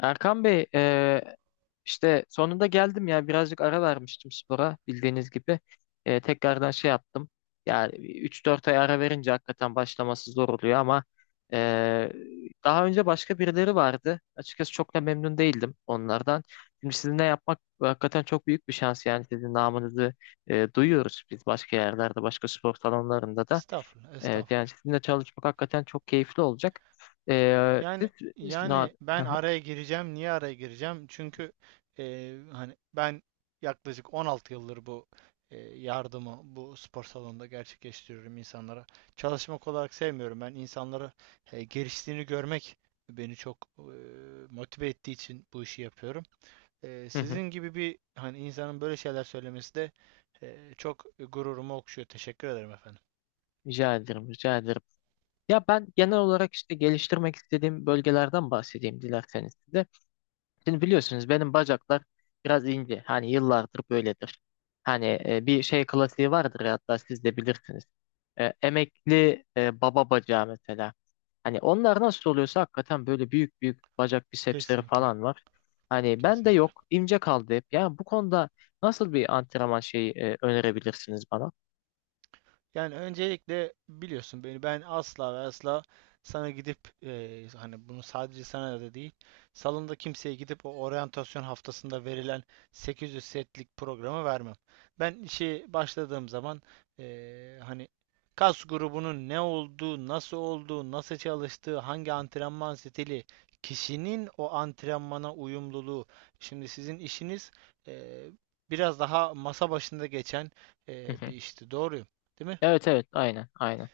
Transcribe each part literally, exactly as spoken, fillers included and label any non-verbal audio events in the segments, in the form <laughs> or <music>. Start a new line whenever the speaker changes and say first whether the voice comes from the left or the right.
left: Erkan Bey, e, işte sonunda geldim ya, birazcık ara vermiştim spora bildiğiniz gibi. E, tekrardan şey yaptım. Yani üç dört ay ara verince hakikaten başlaması zor oluyor ama e, daha önce başka birileri vardı. Açıkçası çok da memnun değildim onlardan. Şimdi sizinle yapmak hakikaten çok büyük bir şans, yani sizin namınızı e, duyuyoruz biz başka yerlerde, başka spor salonlarında da.
right: Estağfurullah,
left: E, yani
right: estağfurullah.
left: sizinle çalışmak hakikaten çok keyifli olacak. E, siz,
right: Yani
left: siz- na-
right: yani ben araya gireceğim. Niye araya gireceğim? Çünkü e, hani ben yaklaşık on altı yıldır bu e, yardımı bu spor salonunda gerçekleştiriyorum insanlara. Çalışmak olarak sevmiyorum. Ben insanlara e, geliştiğini görmek beni çok e, motive ettiği için bu işi yapıyorum. E, sizin
left: <laughs>
right: gibi bir hani insanın böyle şeyler söylemesi de e, çok gururumu okşuyor. Teşekkür ederim efendim.
left: Rica ederim, rica ederim. Ya ben genel olarak işte geliştirmek istediğim bölgelerden bahsedeyim dilerseniz size. Şimdi biliyorsunuz benim bacaklar biraz ince. Hani yıllardır böyledir. Hani e, bir şey klasiği vardır ya, hatta siz de bilirsiniz. E, emekli e, baba bacağı mesela. Hani onlar nasıl oluyorsa hakikaten böyle büyük büyük bacak bisepsleri
right: Kesinlikle,
left: falan var. Hani ben de
right: kesinlikle.
left: yok, ince kaldı hep. Yani bu konuda nasıl bir antrenman şeyi e, önerebilirsiniz bana?
right: Yani öncelikle biliyorsun beni ben asla ve asla sana gidip eee, hani bunu sadece sana da değil salonda kimseye gidip o oryantasyon haftasında verilen sekiz yüz setlik programı vermem. Ben işe başladığım zaman eee, hani kas grubunun ne olduğu, nasıl olduğu, nasıl çalıştığı, hangi antrenman stili, kişinin o antrenmana uyumluluğu. Şimdi sizin işiniz eee, biraz daha masa başında geçen
left: Hı
right: eee,
left: hı.
right: bir işti. Doğruyum. Değil mi?
left: Evet evet, aynen aynen.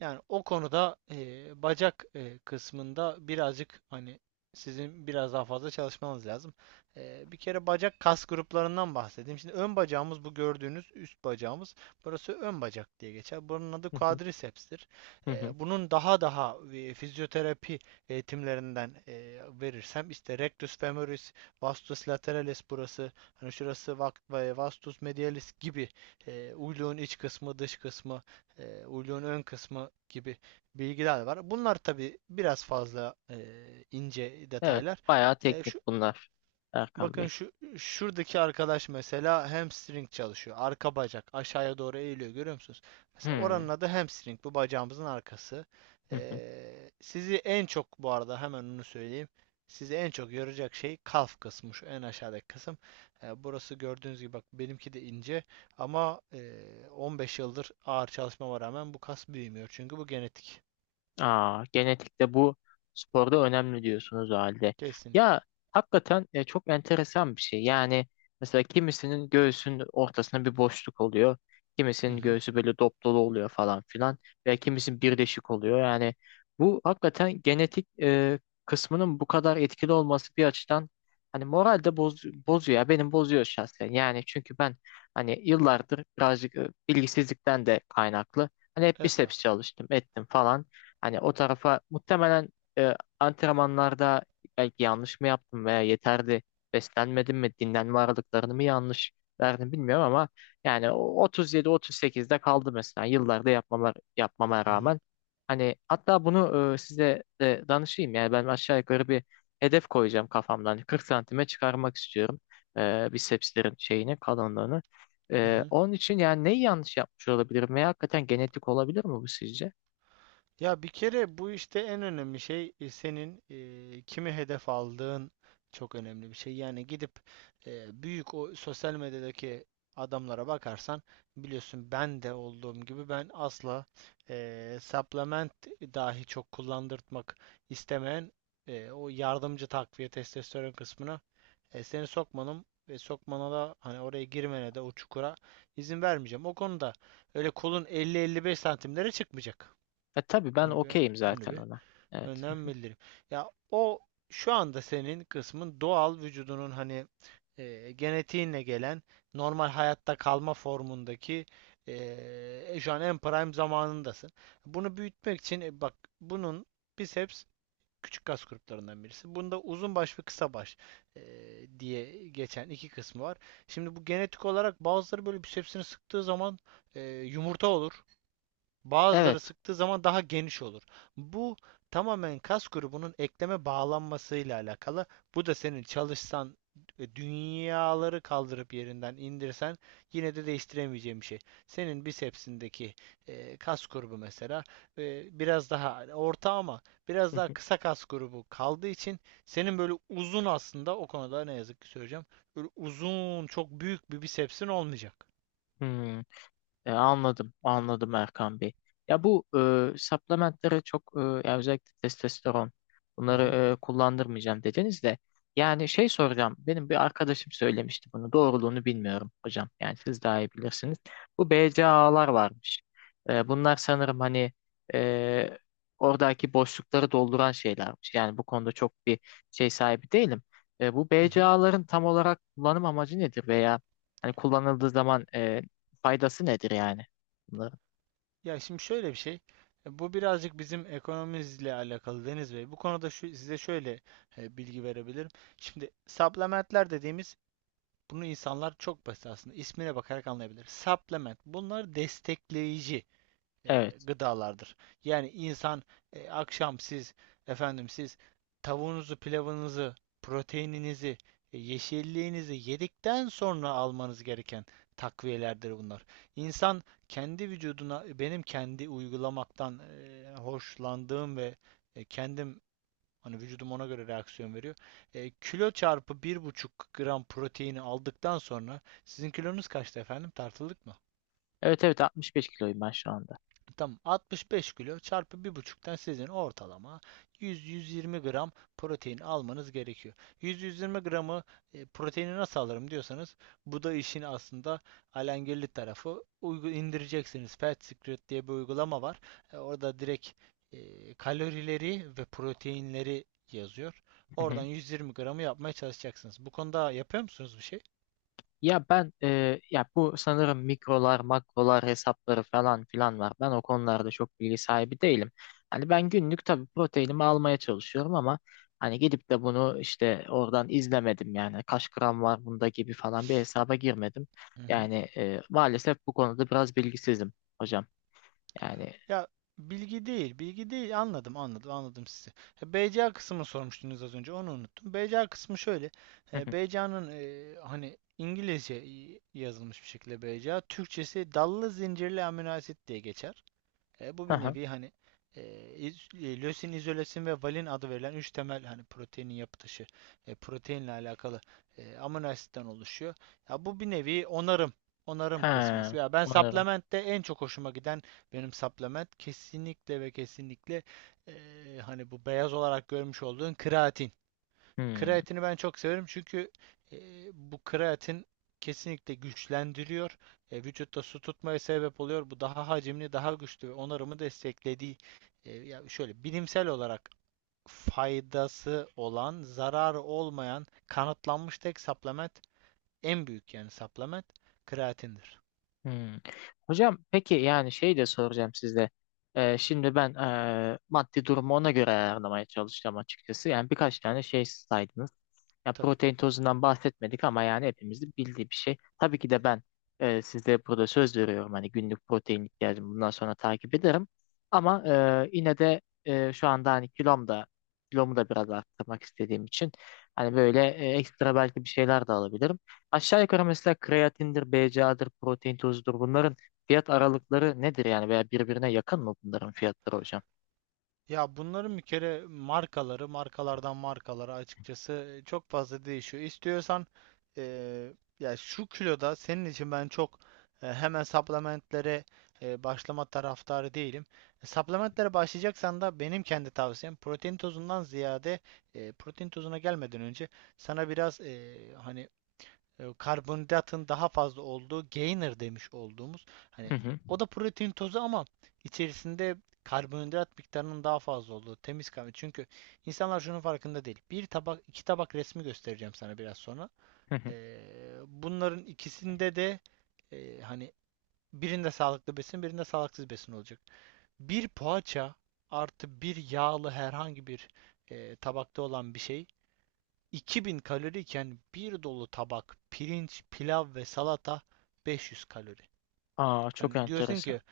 right: Yani o konuda e, bacak e, kısmında birazcık hani sizin biraz daha fazla çalışmanız lazım. E, bir kere bacak kas gruplarından bahsedeyim. Şimdi ön bacağımız bu gördüğünüz üst bacağımız. Burası ön bacak diye geçer. Bunun adı
left: Hı hı,
right: quadriceps'tir.
left: hı hı.
right: E, bunun daha daha e, fizyoterapi eğitimlerinden e, verirsem işte rectus femoris, vastus lateralis burası, hani şurası vastus medialis gibi e, uyluğun iç kısmı, dış kısmı, e, uyluğun ön kısmı gibi bilgiler var. Bunlar tabii biraz fazla e, ince
left: Evet,
right: detaylar.
left: bayağı
right: E,
left: teknik
right: şu
left: bunlar Erkan
right: Bakın
left: Bey.
right: şu şuradaki arkadaş mesela hamstring çalışıyor. Arka bacak aşağıya doğru eğiliyor, görüyor musunuz?
left: Hı
right: Mesela
left: hı.
right: oranın adı hamstring. Bu bacağımızın arkası.
left: Hı.
right: Ee, sizi en çok bu arada hemen onu söyleyeyim. Sizi en çok yoracak şey kalf kısmı, şu en aşağıdaki kısım. Ee, burası gördüğünüz gibi, bak benimki de ince, ama e, on beş yıldır ağır çalışmama rağmen bu kas büyümüyor. Çünkü bu genetik.
left: Aa, genetikte bu sporda önemli diyorsunuz o halde. Ya
right: Kesinlikle.
left: hakikaten e, çok enteresan bir şey. Yani mesela kimisinin göğsünün ortasında bir boşluk oluyor.
right: Hı
left: Kimisinin
right: hı.
left: göğsü böyle dop dolu oluyor falan filan. Veya kimisinin birleşik oluyor. Yani bu hakikaten genetik e, kısmının bu kadar etkili olması bir açıdan hani moral de boz, bozuyor ya. Benim bozuyor şahsen. Yani çünkü ben hani yıllardır birazcık e, bilgisizlikten de kaynaklı. Hani hep biceps
right: Estağfurullah.
left: çalıştım, ettim falan. Hani o tarafa muhtemelen e, antrenmanlarda belki yanlış mı yaptım, veya yeterli beslenmedim mi, dinlenme aralıklarını mı yanlış verdim bilmiyorum ama yani otuz yedi otuz sekizde kaldı mesela, yıllarda yapmama, yapmama
right: Hı hı.
left: rağmen. Hani hatta bunu e, size de danışayım, yani ben aşağı yukarı bir hedef koyacağım kafamdan. Hani kırk santime çıkarmak istiyorum e, bisepslerin şeyini, kalınlığını.
right: Hı
left: E,
right: hı.
left: onun için yani neyi yanlış yapmış olabilirim veya hakikaten genetik olabilir mi bu sizce?
right: Ya bir kere bu işte en önemli şey e, senin e, kimi hedef aldığın çok önemli bir şey. Yani gidip e, büyük o sosyal medyadaki adamlara bakarsan, biliyorsun ben de olduğum gibi ben asla e, supplement dahi çok kullandırtmak istemeyen, e, o yardımcı takviye testosteron kısmına e, seni sokmanım ve sokmana da, hani oraya girmene de, o çukura izin vermeyeceğim. O konuda öyle kolun elli elli beş santimlere çıkmayacak.
left: E tabii ben
right: Onu bir
left: okeyim
right: onu
left: zaten
right: bir
left: ona. Evet.
right: önden bildireyim. Ya o şu anda senin kısmın doğal vücudunun, hani e, genetiğinle gelen normal hayatta kalma formundaki, e, şu an en prime zamanındasın. Bunu büyütmek için e, bak bunun, biceps küçük kas gruplarından birisi. Bunda uzun baş ve kısa baş e, diye geçen iki kısmı var. Şimdi bu genetik olarak, bazıları böyle bisepsini sıktığı zaman e, yumurta olur. Bazıları
left: Evet.
right: sıktığı zaman daha geniş olur. Bu tamamen kas grubunun ekleme bağlanmasıyla alakalı. Bu da senin çalışsan e, dünyaları kaldırıp yerinden indirsen yine de değiştiremeyeceğim bir şey. Senin bisepsindeki e, kas grubu mesela e, biraz daha orta ama biraz daha kısa
left: <laughs>
right: kas grubu kaldığı için senin böyle uzun, aslında o konuda ne yazık ki söyleyeceğim. Böyle uzun çok büyük bir bisepsin olmayacak.
left: Hmm. E, anladım, anladım Erkan Bey. Ya bu e, supplementlere çok e, ya özellikle testosteron,
right: Hı
left: bunları
right: hı.
left: e, kullandırmayacağım dediniz de yani şey soracağım. Benim bir arkadaşım söylemişti bunu. Doğruluğunu bilmiyorum hocam. Yani siz daha iyi bilirsiniz. Bu B C A A'lar varmış. E, bunlar sanırım hani e, oradaki boşlukları dolduran şeylermiş. Yani bu konuda çok bir şey sahibi değilim. E, bu
right: Hı hı.
left: B C A A'ların tam olarak kullanım amacı nedir, veya hani kullanıldığı zaman e, faydası nedir yani? Bunların?
right: Ya şimdi şöyle bir şey. e, Bu birazcık bizim ekonomimizle alakalı Deniz Bey. Bu konuda şu, size şöyle e, bilgi verebilirim. Şimdi supplementler dediğimiz, bunu insanlar çok basit aslında ismine bakarak anlayabilir. Supplement, bunlar destekleyici e,
left: Evet.
right: gıdalardır. Yani insan e, akşam siz, efendim siz tavuğunuzu, pilavınızı, proteininizi, e, yeşilliğinizi yedikten sonra almanız gereken takviyelerdir bunlar. İnsan kendi vücuduna, benim kendi uygulamaktan e, hoşlandığım ve e, kendim, hani vücudum ona göre reaksiyon veriyor. E, kilo çarpı bir buçuk gram proteini aldıktan sonra, sizin kilonuz kaçtı efendim? Tartıldık mı?
left: Evet evet, altmış beş kiloyum ben şu anda.
right: Tamam, altmış beş kilo çarpı bir buçuktan sizin ortalama yüz yüz yirmi gram protein almanız gerekiyor. yüz yüz yirmi gramı e, proteini nasıl alırım diyorsanız, bu da işin aslında alengirli tarafı. Uygu indireceksiniz. Fat Secret diye bir uygulama var. E, orada direkt e, kalorileri ve proteinleri yazıyor.
left: Hı
right: Oradan
left: hı.
right: yüz yirmi gramı yapmaya çalışacaksınız. Bu konuda yapıyor musunuz bir şey?
left: Ya ben e, ya bu sanırım mikrolar, makrolar hesapları falan filan var. Ben o konularda çok bilgi sahibi değilim. Hani ben günlük tabii proteinimi almaya çalışıyorum ama hani gidip de bunu işte oradan izlemedim, yani kaç gram var bunda gibi falan bir hesaba girmedim.
right: Hı hı.
left: Yani e, maalesef bu konuda biraz bilgisizim hocam. Yani
right: Ya bilgi değil, bilgi değil. Anladım, anladım, anladım sizi. E, B C A kısmını sormuştunuz az önce, onu unuttum. B C A kısmı şöyle.
left: hı
right: E,
left: hı.
right: B C A'nın, hani İngilizce y- yazılmış bir şekilde B C A, Türkçesi dallı zincirli amino asit diye geçer. E, bu
left: Hı
right: bir
left: hı.
right: nevi, hani e, e, lösin, izolesin ve valin adı verilen üç temel, hani proteinin yapı taşı, e, proteinle alakalı e, amino asitten oluşuyor. Ya bu bir nevi onarım, onarım
left: He,
right: kısmı. Ya ben
left: anlıyorum.
right: supplement'te en çok hoşuma giden, benim supplement kesinlikle ve kesinlikle, e, hani bu beyaz olarak görmüş olduğun kreatin.
left: Hmm.
right: Kreatini ben çok severim çünkü e, bu kreatin kesinlikle güçlendiriyor. E, vücutta su tutmaya sebep oluyor. Bu daha hacimli, daha güçlü ve onarımı desteklediği, e, ya şöyle bilimsel olarak faydası olan, zararı olmayan kanıtlanmış tek supplement, en büyük yani supplement kreatindir.
left: Hmm. Hocam peki yani şey de soracağım size. Ee, şimdi ben ee, maddi durumu ona göre ayarlamaya çalışacağım açıkçası. Yani birkaç tane şey saydınız. Ya
right: Tabii.
left: protein tozundan bahsetmedik ama yani hepimizin bildiği bir şey. Tabii ki de ben ee, size burada söz veriyorum. Hani günlük protein ihtiyacımı bundan sonra takip ederim. Ama ee, yine de ee, şu anda hani kilom da kilomu da biraz arttırmak istediğim için hani böyle ee, ekstra belki bir şeyler de alabilirim. Aşağı yukarı mesela kreatindir, B C A'dır, protein tozudur. Bunların fiyat aralıkları nedir yani, veya birbirine yakın mı bunların fiyatları hocam?
right: Ya bunların bir kere markaları, markalardan markalara açıkçası e, çok fazla değişiyor. İstiyorsan eee, ya şu kiloda senin için ben çok e, hemen supplementlere e, başlama taraftarı değilim. E, Supplementlere başlayacaksan da benim kendi tavsiyem protein tozundan ziyade, e, protein tozuna gelmeden önce sana biraz, e, hani e, karbonhidratın daha fazla olduğu, gainer demiş olduğumuz,
left: Hı
right: hani
left: hı,
right: o da protein tozu ama içerisinde karbonhidrat miktarının daha fazla olduğu, temiz kahve. Çünkü insanlar şunun farkında değil. Bir tabak, iki tabak resmi göstereceğim sana biraz sonra.
left: hı hı.
right: Ee, bunların ikisinde de, e, hani birinde sağlıklı besin, birinde sağlıksız besin olacak. Bir poğaça artı bir yağlı herhangi bir e, tabakta olan bir şey iki bin kaloriyken, bir dolu tabak pirinç, pilav ve salata beş yüz kalori.
left: Aa, çok
right: Hani diyorsun
left: enteresan.
right: ki,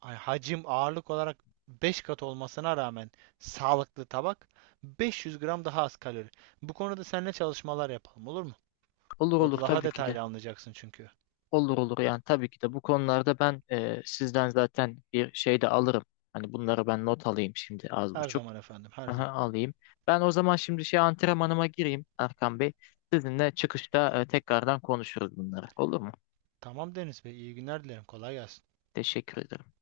right: hani hacim ağırlık olarak beş kat olmasına rağmen, sağlıklı tabak beş yüz gram daha az kalori. Bu konuda seninle çalışmalar yapalım, olur mu?
left: Olur olur,
right: Orada daha
left: tabii ki de.
right: detaylı anlayacaksın çünkü.
left: Olur olur, yani tabii ki de. Bu konularda ben e, sizden zaten bir şey de alırım. Hani bunları ben not alayım şimdi az
right: Her
left: buçuk.
right: zaman efendim, her
left: Aha,
right: zaman.
left: alayım. Ben o zaman şimdi şey antrenmanıma gireyim Erkan Bey. Sizinle çıkışta e, tekrardan konuşuruz bunları. Olur mu?
right: Tamam Deniz Bey, iyi günler dilerim. Kolay gelsin.
left: Teşekkür ederim.